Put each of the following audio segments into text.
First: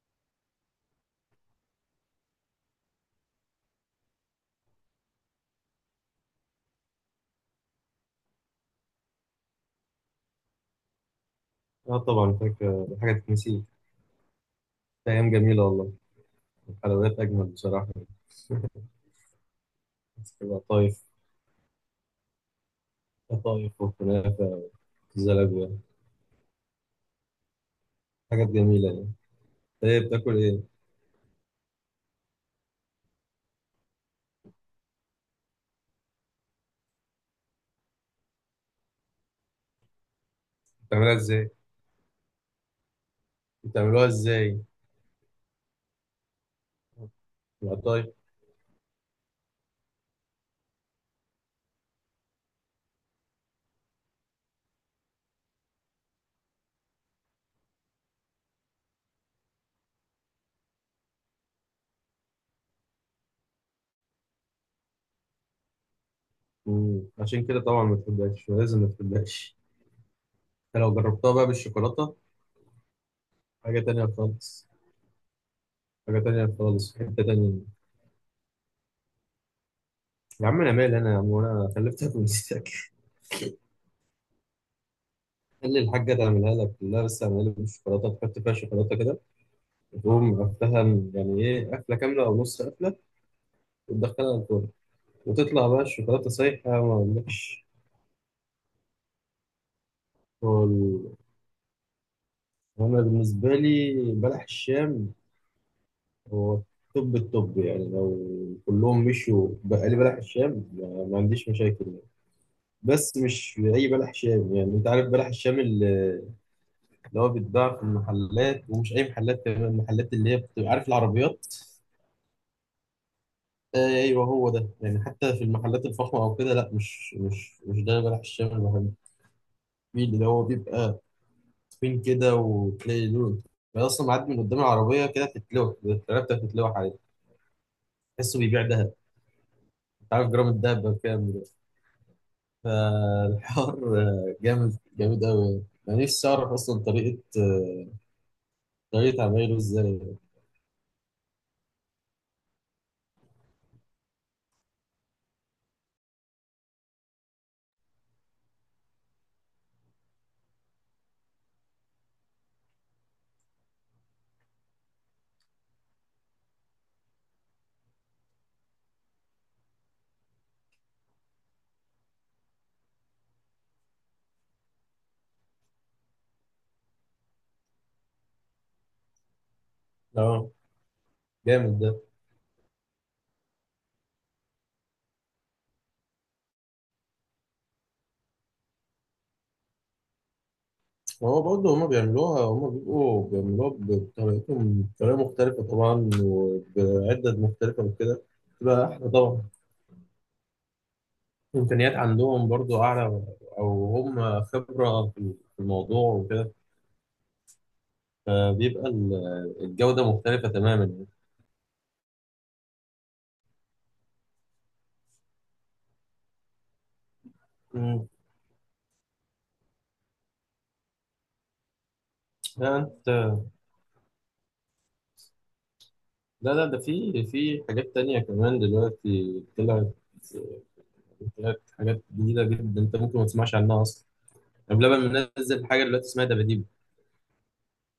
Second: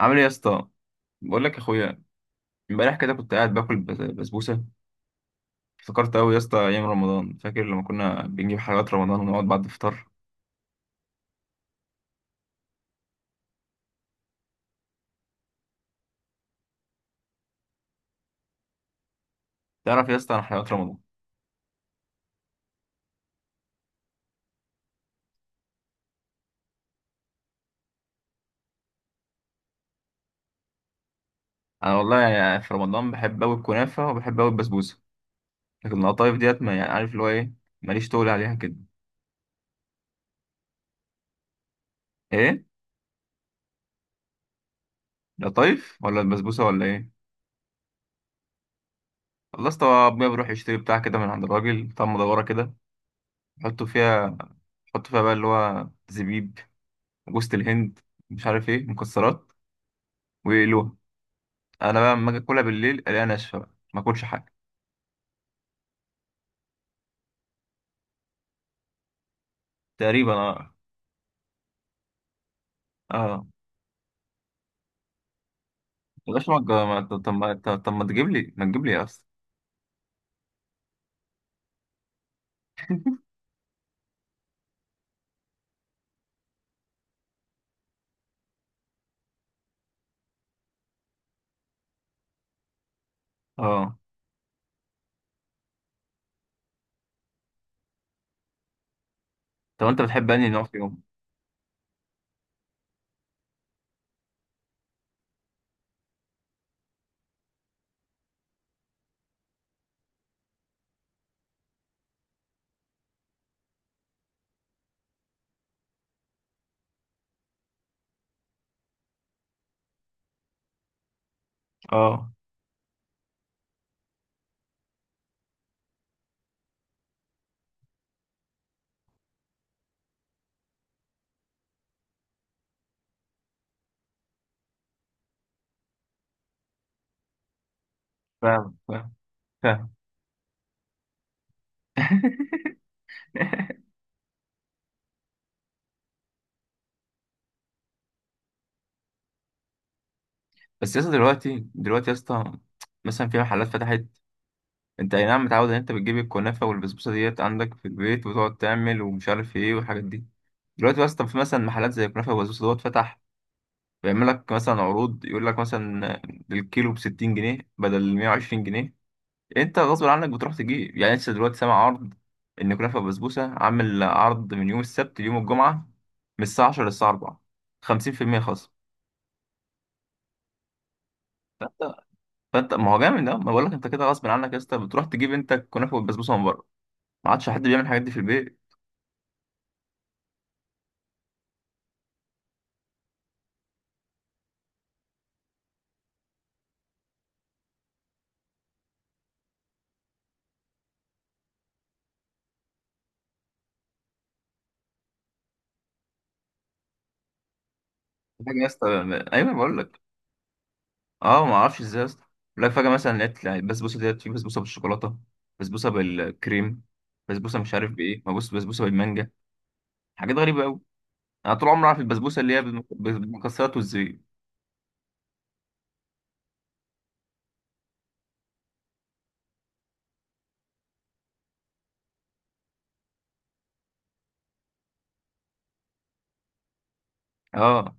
عامل ايه يا اسطى؟ بقول لك يا اخويا، امبارح كده كنت قاعد باكل بسبوسه. افتكرت قوي يا اسطى ايام رمضان، فاكر لما كنا بنجيب حلويات رمضان ونقعد بعد الفطار. اه، طبعا فاكر. دي حاجة تتنسي؟ أيام جميلة والله. الحلويات أجمل بصراحة. تعرف يا اسطى، انا حلويات رمضان. القطايف. القطايف والكنافة، والزلابية. حاجات جميلة يعني. إيه بتاكل إيه؟ انا والله يعني في رمضان بحب قوي الكنافه وبحب قوي البسبوسه، لكن القطايف ديت، ما يعني عارف اللي هو ايه، ماليش تقول عليها كده. بتعملها إزاي؟ ايه؟ بتعملوها إزاي؟ القطايف ولا البسبوسه ولا ايه؟ القطايف. خلصت ابويا بيروح يشتري بتاع كده من عند الراجل بتاع مدوره كده، يحطوا فيها يحطوا فيها بقى اللي هو زبيب، جوز الهند، مش عارف ايه، مكسرات، ويقلوها. انا بقى لما اجي اكلها بالليل الاقيها ناشفه بقى، ما اكلش حاجه. عشان كده طبعا ما تحبهاش، ولازم ما تحبهاش. تقريبا، اه. أنت لو جربتها بقى بالشوكولاتة، اه، حاجة تانية خالص. حاجة بلاش تانية ما تج- خالص، في ما- طب حتة طب ما تانية. طب ما تجيب لي اصلا. يا عم أنا مالي، أنا يا عم وأنا خلفتك ونسيتك. خلي الحاجة تعملها لك، لا بس اعملها لي بالشوكولاتة، تحط فيها شوكولاتة كده، تقوم قفلها. يعني ايه؟ قفله كامله او نص قفله، اه، وتدخلها الفرن، وتطلع بقى الشوكولاته سايحه ما اقولكش. طب انت بتحب انهي هو نوع ال- فيهم؟ انا بالنسبه لي بلح الشام هو توب التوب، يعني لو كلهم مشوا، بقى لي بلح الشام ما عنديش مشاكل يعني. بس مش اي بلح شام، يعني انت عارف بلح الشام اللي هو بيتباع في المحلات، ومش اي محلات كمان، المحلات اللي هي بتبقى عارف العربيات. اه، ايوه هو ده يعني، حتى في المحلات الفخمه او كده لا، مش ده بلح الشام اللي بحبه. في اللي هو بيبقى تخين كده، وتلاقي لون، أنا أصلا معدي من قدام العربية كده، تتلوح العربية بتتلوح عليه، تحسه بيبيع فاهم، دهب. فاهم، فاهم. أنت عارف جرام الدهب بكام دلوقتي؟ فالحوار جامد جامد أوي يعني. أنا نفسي أعرف أصلا طريقة، طريقة عمايله إزاي. بس يا اسطى دلوقتي يا اسطى، مثلا في محلات فتحت. انت اي نعم متعود ان انت بتجيب الكنافه والبسبوسه ديت عندك في البيت وتقعد تعمل ومش عارف ايه والحاجات دي. دلوقتي يا اسطى في مثلا محلات زي الكنافه والبسبوسه دوت فتح، بيعمل لك مثلا عروض، يقول لك مثلا الكيلو ب 60 جنيه بدل 120 جنيه. انت غصب عنك بتروح تجيب، يعني انت دلوقتي سامع عرض ان كنافه بسبوسه عامل عرض من يوم السبت ليوم الجمعه، من الساعه 10 للساعه 4، 50% خصم. أه، جامد فانت ده. فانت ما هو جامد ده، ما بقول لك انت كده غصب عنك يا اسطى، بتروح تجيب انت الكنافه والبسبوسه من بره. ما عادش حد بيعمل الحاجات دي في البيت. هو برضه هما بيعملوها، هما بيبقوا بيعملوها بطريقتهم، بطريقة مختلفة طبعا، وبعدد مختلفة وكده، تبقى أحلى طبعا. إمكانيات عندهم برضو أعلى، أو هم خبرة في الموضوع وكده، فجاه يا اسطى، فبيبقى ال- ايوه بقول لك. الجودة مختلفة تماما يعني. اه، ما اعرفش ازاي يا اسطى. بقول لك فجاه مثلا لقيت يعني البسبوسه ديت في بسبوسه بالشوكولاته، بسبوسه بالكريم، بسبوسه مش عارف أمم، بايه، ما بص، بسبوسه بالمانجا. حاجات غريبه قوي. انا طول عمري عارف البسبوسه اللي هي لا أنت، بالمكسرات والزبيب. لا لا، ده في حاجات تانية كمان دلوقتي طلعت. طلعت حاجات جديدة جدا، أنت ممكن ما تسمعش عنها أصلا. يعني بلبن منزل حاجة دلوقتي اسمها دباديبو. اه.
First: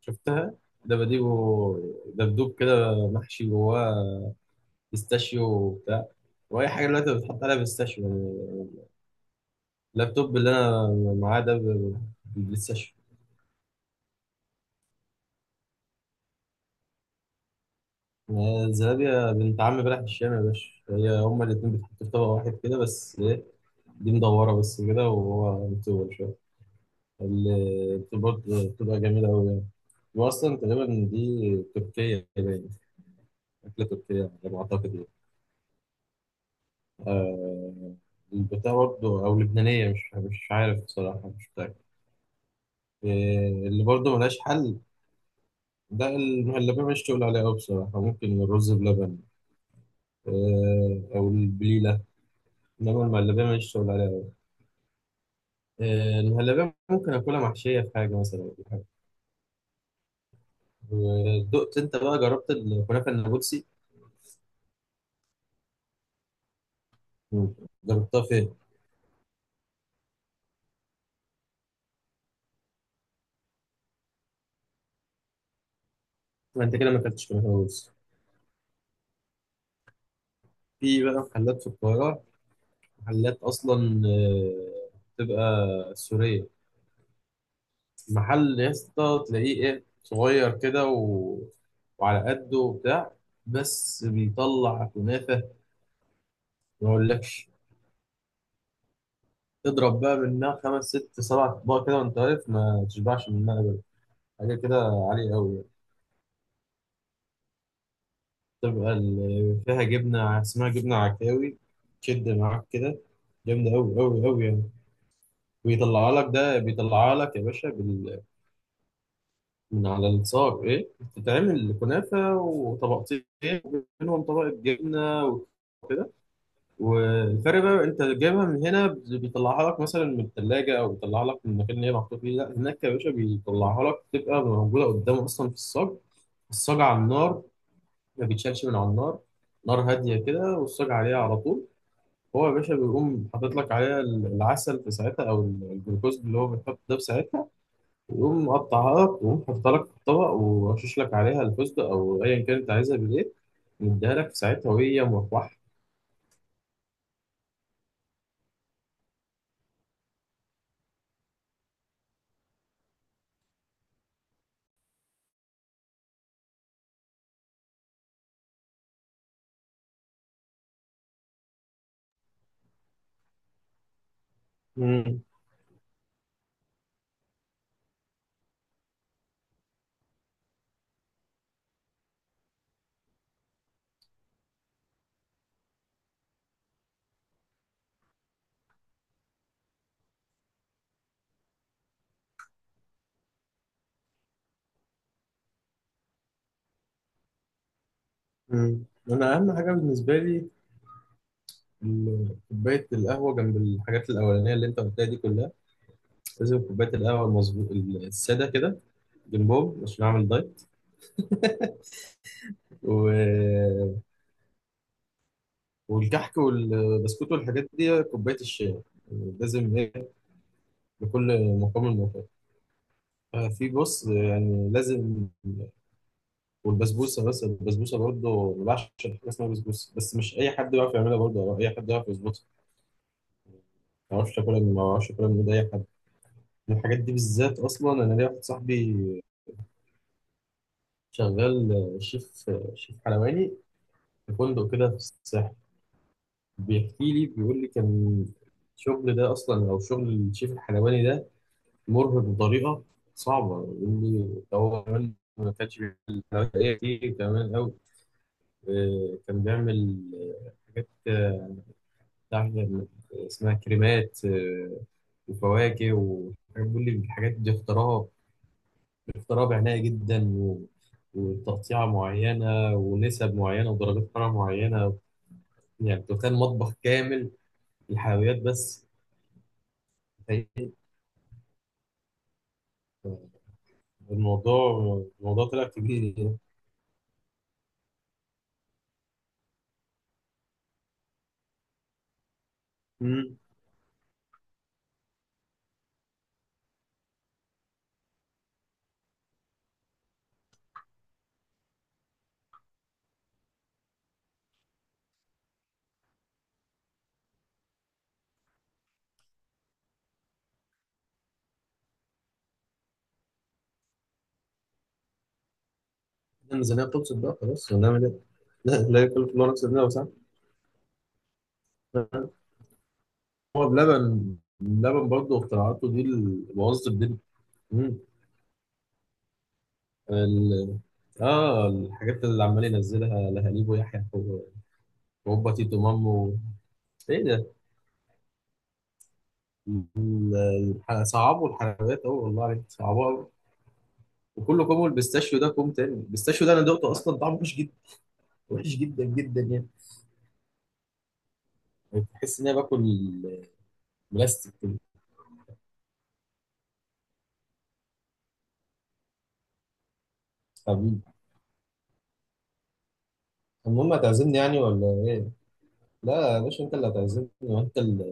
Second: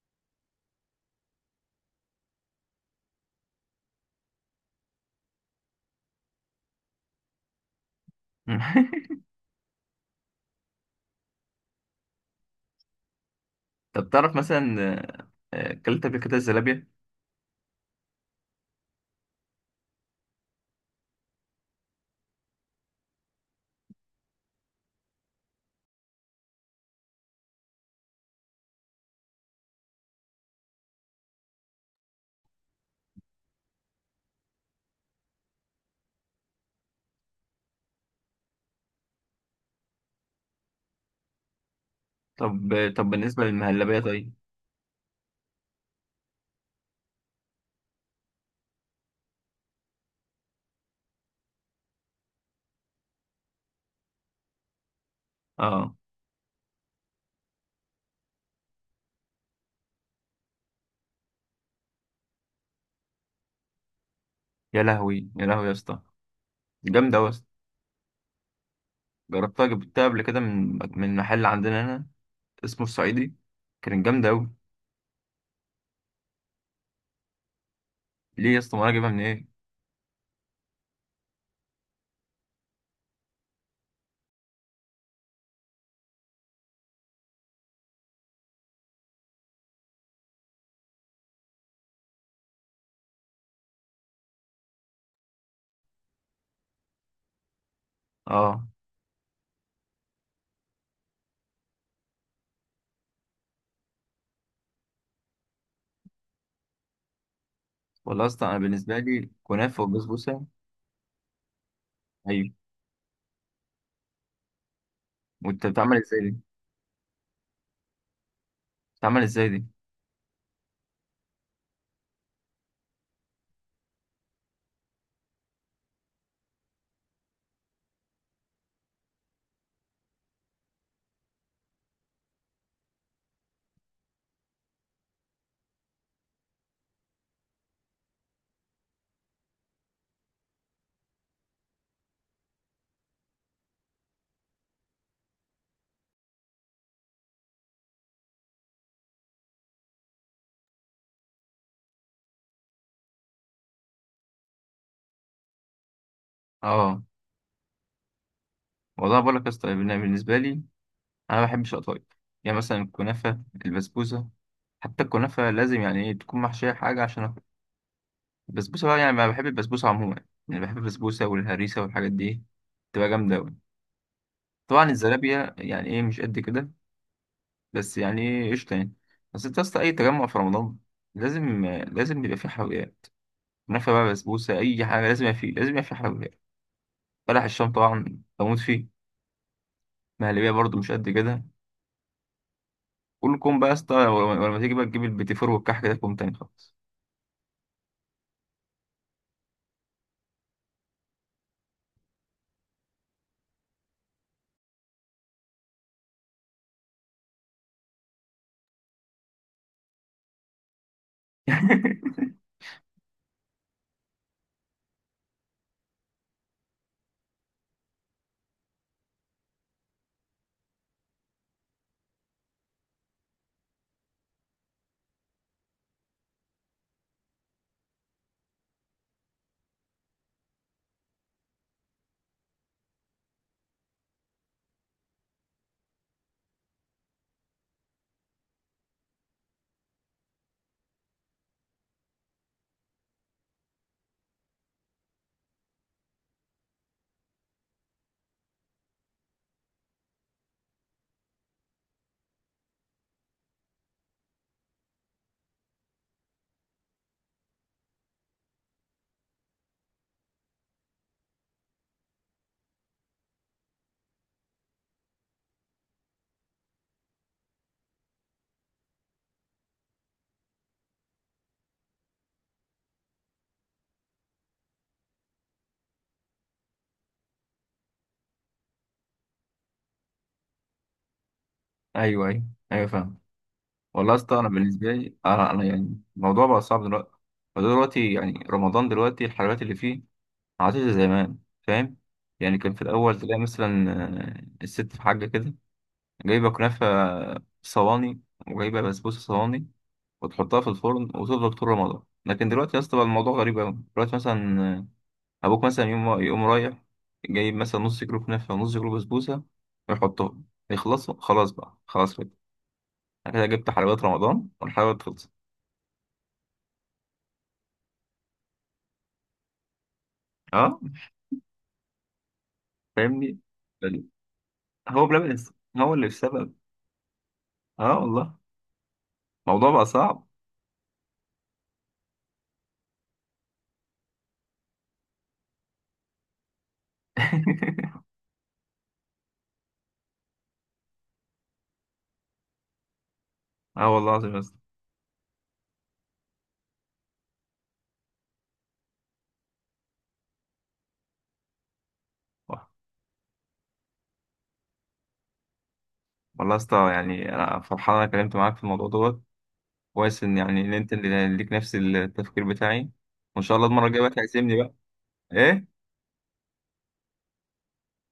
شفتها؟ دباديبو، دبدوب كده محشي جواه بيستاشيو وبتاع. وأي حاجة دلوقتي بتحط عليها بيستاشيو يعني. اللابتوب اللي انا معاه ده بالبلاي ستيشن. طب تعرف مثلا، اكلت قبل كده الزلابية. ما زلابيا بنت عم بلح الشام يا باشا، هي هما الاتنين بيتحطوا في طبق واحد كده، بس ايه، دي مدورة بس كده، وهو مطول شوية. اللي برضه بتبقى جميلة أوي يعني. وأصلا تقريبا دي تركية باين، أكلة تركية يعني على ما أعتقد يعني. آه، البتاع برضه أو لبنانية، مش عارف بصراحة، مش متأكد. طب طب بالنسبة آه، اللي للمهلبية؟ برضه طيب. ملهاش حل. ده المهلبية مش تقول عليها أوي بصراحة، ممكن الرز بلبن، او البليله، انما المهلبيه ماليش شغل عليها أوي. اه، المهلبيه ممكن اكلها محشيه في حاجه مثلا، أو حاجه. ودقت انت بقى جربت الكنافه النابلسي؟ يا لهوي، يا لهوي يا اسطى، جامدة أوي يا اسطى. مم. جربتها فين؟ جربتها، جبتها قبل كده من محل عندنا هنا اسمه الصعيدي، كانت جامدة أوي. ما انت كده ما اكلتش كنافه نابلسي. ليه يا اسطى؟ ما أنا جايبها من إيه. في بقى محلات في القاهره، محلات اصلا بتبقى سوريه. محل يا اسطى تلاقيه ايه صغير كده و... وعلى قده وبتاع، بس بيطلع كنافه ما اقولكش. اه، تضرب بقى منها خمس ست سبع اطباق كده وانت واقف، ما تشبعش منها ابدا. حاجه كده عاليه قوي يعني. والله يا اسطى أنا بالنسبة لي فيها كنافة جبنه وبسبوسة. اسمها جبنه عكاوي، تشد أيوة. معاك كده، جامده قوي قوي قوي يعني. وأنت بتعمل ويطلع إزاي لك دي؟ ده، بيطلع لك يا باشا بال... بتعمل إزاي دي؟ من على الصاج ايه، بتتعمل كنافه وطبقتين، وبينهم طبقه جبنه. والفرق بقى، انت جايبها من هنا بيطلعها لك مثلا من الثلاجه، او بيطلعها لك من المكان اللي هي محطوط فيه، لا هناك يا باشا بيطلعها لك تبقى موجوده قدامه اصلا في الصاج. الصاج على النار، ما بيتشالش من على النار، نار هاديه كده والصاج عليها على طول. هو يا باشا بيقوم حاطط لك عليها العسل في ساعتها، او الجلوكوز اللي هو بيتحط ده في ساعتها، ويقوم مقطعها لك، ويقوم حاططها لك في الطبق، ورشش لك عليها الفستق او ايا كان انت عايزها بالايه، مديها لك في ساعتها وهي اه، والله بقول لك يا اسطى بالنسبة لي، انا ما بحبش القطايف. يعني مثلا الكنافه، البسبوسه، حتى الكنافه لازم يعني ايه تكون محشيه حاجه عشان اكل. البسبوسه بقى، يعني ما بحب البسبوسه عموما، يعني بحب البسبوسه والهريسه والحاجات دي، تبقى جامده قوي. طبعا مروحه. الزلابيه يعني ايه مش قد كده، بس يعني ايه قشطه يعني. بس انت اصلا اي تجمع في رمضان لازم، لازم يبقى فيه حلويات. كنافه بقى، بسبوسه، اي حاجه لازم يبقى فيه، لازم يبقى فيه حلويات. بلح الشام طبعا بموت فيه. مهلبيه برضو مش قد كده. كلكم بقى يا اسطى، ولما تيجي بقى تجيب البيتي فور والكحك ده كوم تاني خالص. مم. انا اهم حاجه بالنسبه لي كوبايه القهوه، جنب الحاجات الاولانيه اللي انت قلتها دي كلها، لازم كوبايه القهوه المظبوط الساده كده جنبهم عشان اعمل دايت. و... والكحك والبسكوت والحاجات دي كوبايه الشاي لازم ايه، لكل مقام مقام. في بص يعني لازم. والبسبوسه، بس البسبوسه برضه ما بعشقش حاجه اسمها بسبوسه، بس مش اي حد بيعرف يعملها برضه، او اي حد يعرف يظبطها. ما اعرفش اكلها من ايد اي حد. الحاجات دي بالذات، اصلا انا ليا واحد صاحبي شغال شيف، شيف حلواني في فندق كده في الساحل. بيحكي لي بيقول لي كان الشغل ده اصلا، او شغل الشيف الحلواني ده، مرهق بطريقه صعبه. يقول لي ده هو كمان ما كانش بيعمل حلويات ايه كتير كمان قوي، كان بيعمل حاجات، بتاع- اسمها كريمات، وفواكه وحاجات. بيقول لي الحاجات دي اختراها اضطراب عناية جدا، و... وتقطيعة معينة، ونسب معينة، ودرجات حرارة معينة. يعني تخيل مطبخ كامل الحلويات بس، تخيل. ايوه، ايوه، ايوه، فاهم. والله يا اسطى انا الموضوع بالنسبه لي، الموضوع انا طلع يعني كبير يعني. الموضوع بقى صعب دلوقتي. فدلوقتي يعني رمضان دلوقتي، الحلويات اللي فيه ما عادش زي زمان. فاهم؟ يعني كان في الاول امم تلاقي مثلا الست في حاجه كده، جايبه كنافه صواني وجايبه بسبوسه صواني وتحطها في الفرن وتفضل طول رمضان. لكن دلوقتي يا اسطى بقى الموضوع غريب قوي. دلوقتي مثلا ابوك مثلا يقوم رايح جايب مثلا نص كيلو كنافه ونص كيلو بسبوسه ويحطهم، يخلصوا، خلاص بقى، خلاص. أنا كده جبت حلويات رمضان والحلويات خلصت. الميزانية بتبسط بقى خلاص، ونعمل ايه؟ لا لا، يكلف الله نفسا إلا وسعها. أه، فاهمني. هو بلبن، بل- هو بلبن بلبن، برضه اختراعاته هو دي اللي السبب. الموظف دي. مم. أه والله، الموضوع بقى صعب. ال... اه الحاجات اللي عمال ينزلها لهاليب ويحيى وهوبا تيتو مامو، ايه ده؟ صعبوا الحلويات أوي، والله عليك صعبوها أوي. أه والله العظيم يا اسطى. وكل كوم، البيستاشيو ده كوم تاني. البيستاشيو ده أنا دقته أصلا طعمه وحش جدا، وحش جدا جدا يعني، تحس إن أنا واه. باكل بلاستيك كده. والله يا اسطى يعني أنا فرحان أنا اتكلمت معاك في الموضوع دوت. كويس إن يعني إن أنت حبيبي، اللي ليك نفس التفكير بتاعي. وإن شاء الله المرة المهم الجاية بقى هتعزمني تعزمني يعني بقى. ولا إيه؟ إيه؟ لا يا باشا أنت اللي هتعزمني، وأنت اللي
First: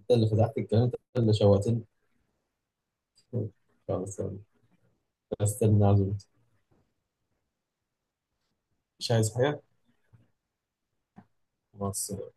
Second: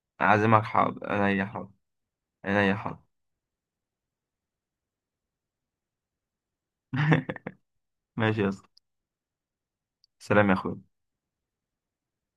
أنت اللي فتحت أعزمك، الكلام، أنت حاضر أنا، اللي يا حاضر شوهتني. أنا، يا حاضر. خلاص يلا. استنى عزمت. ماشي يا اسطى، مش عايز حاجة؟ سلام يا أخوي. مع السلامة.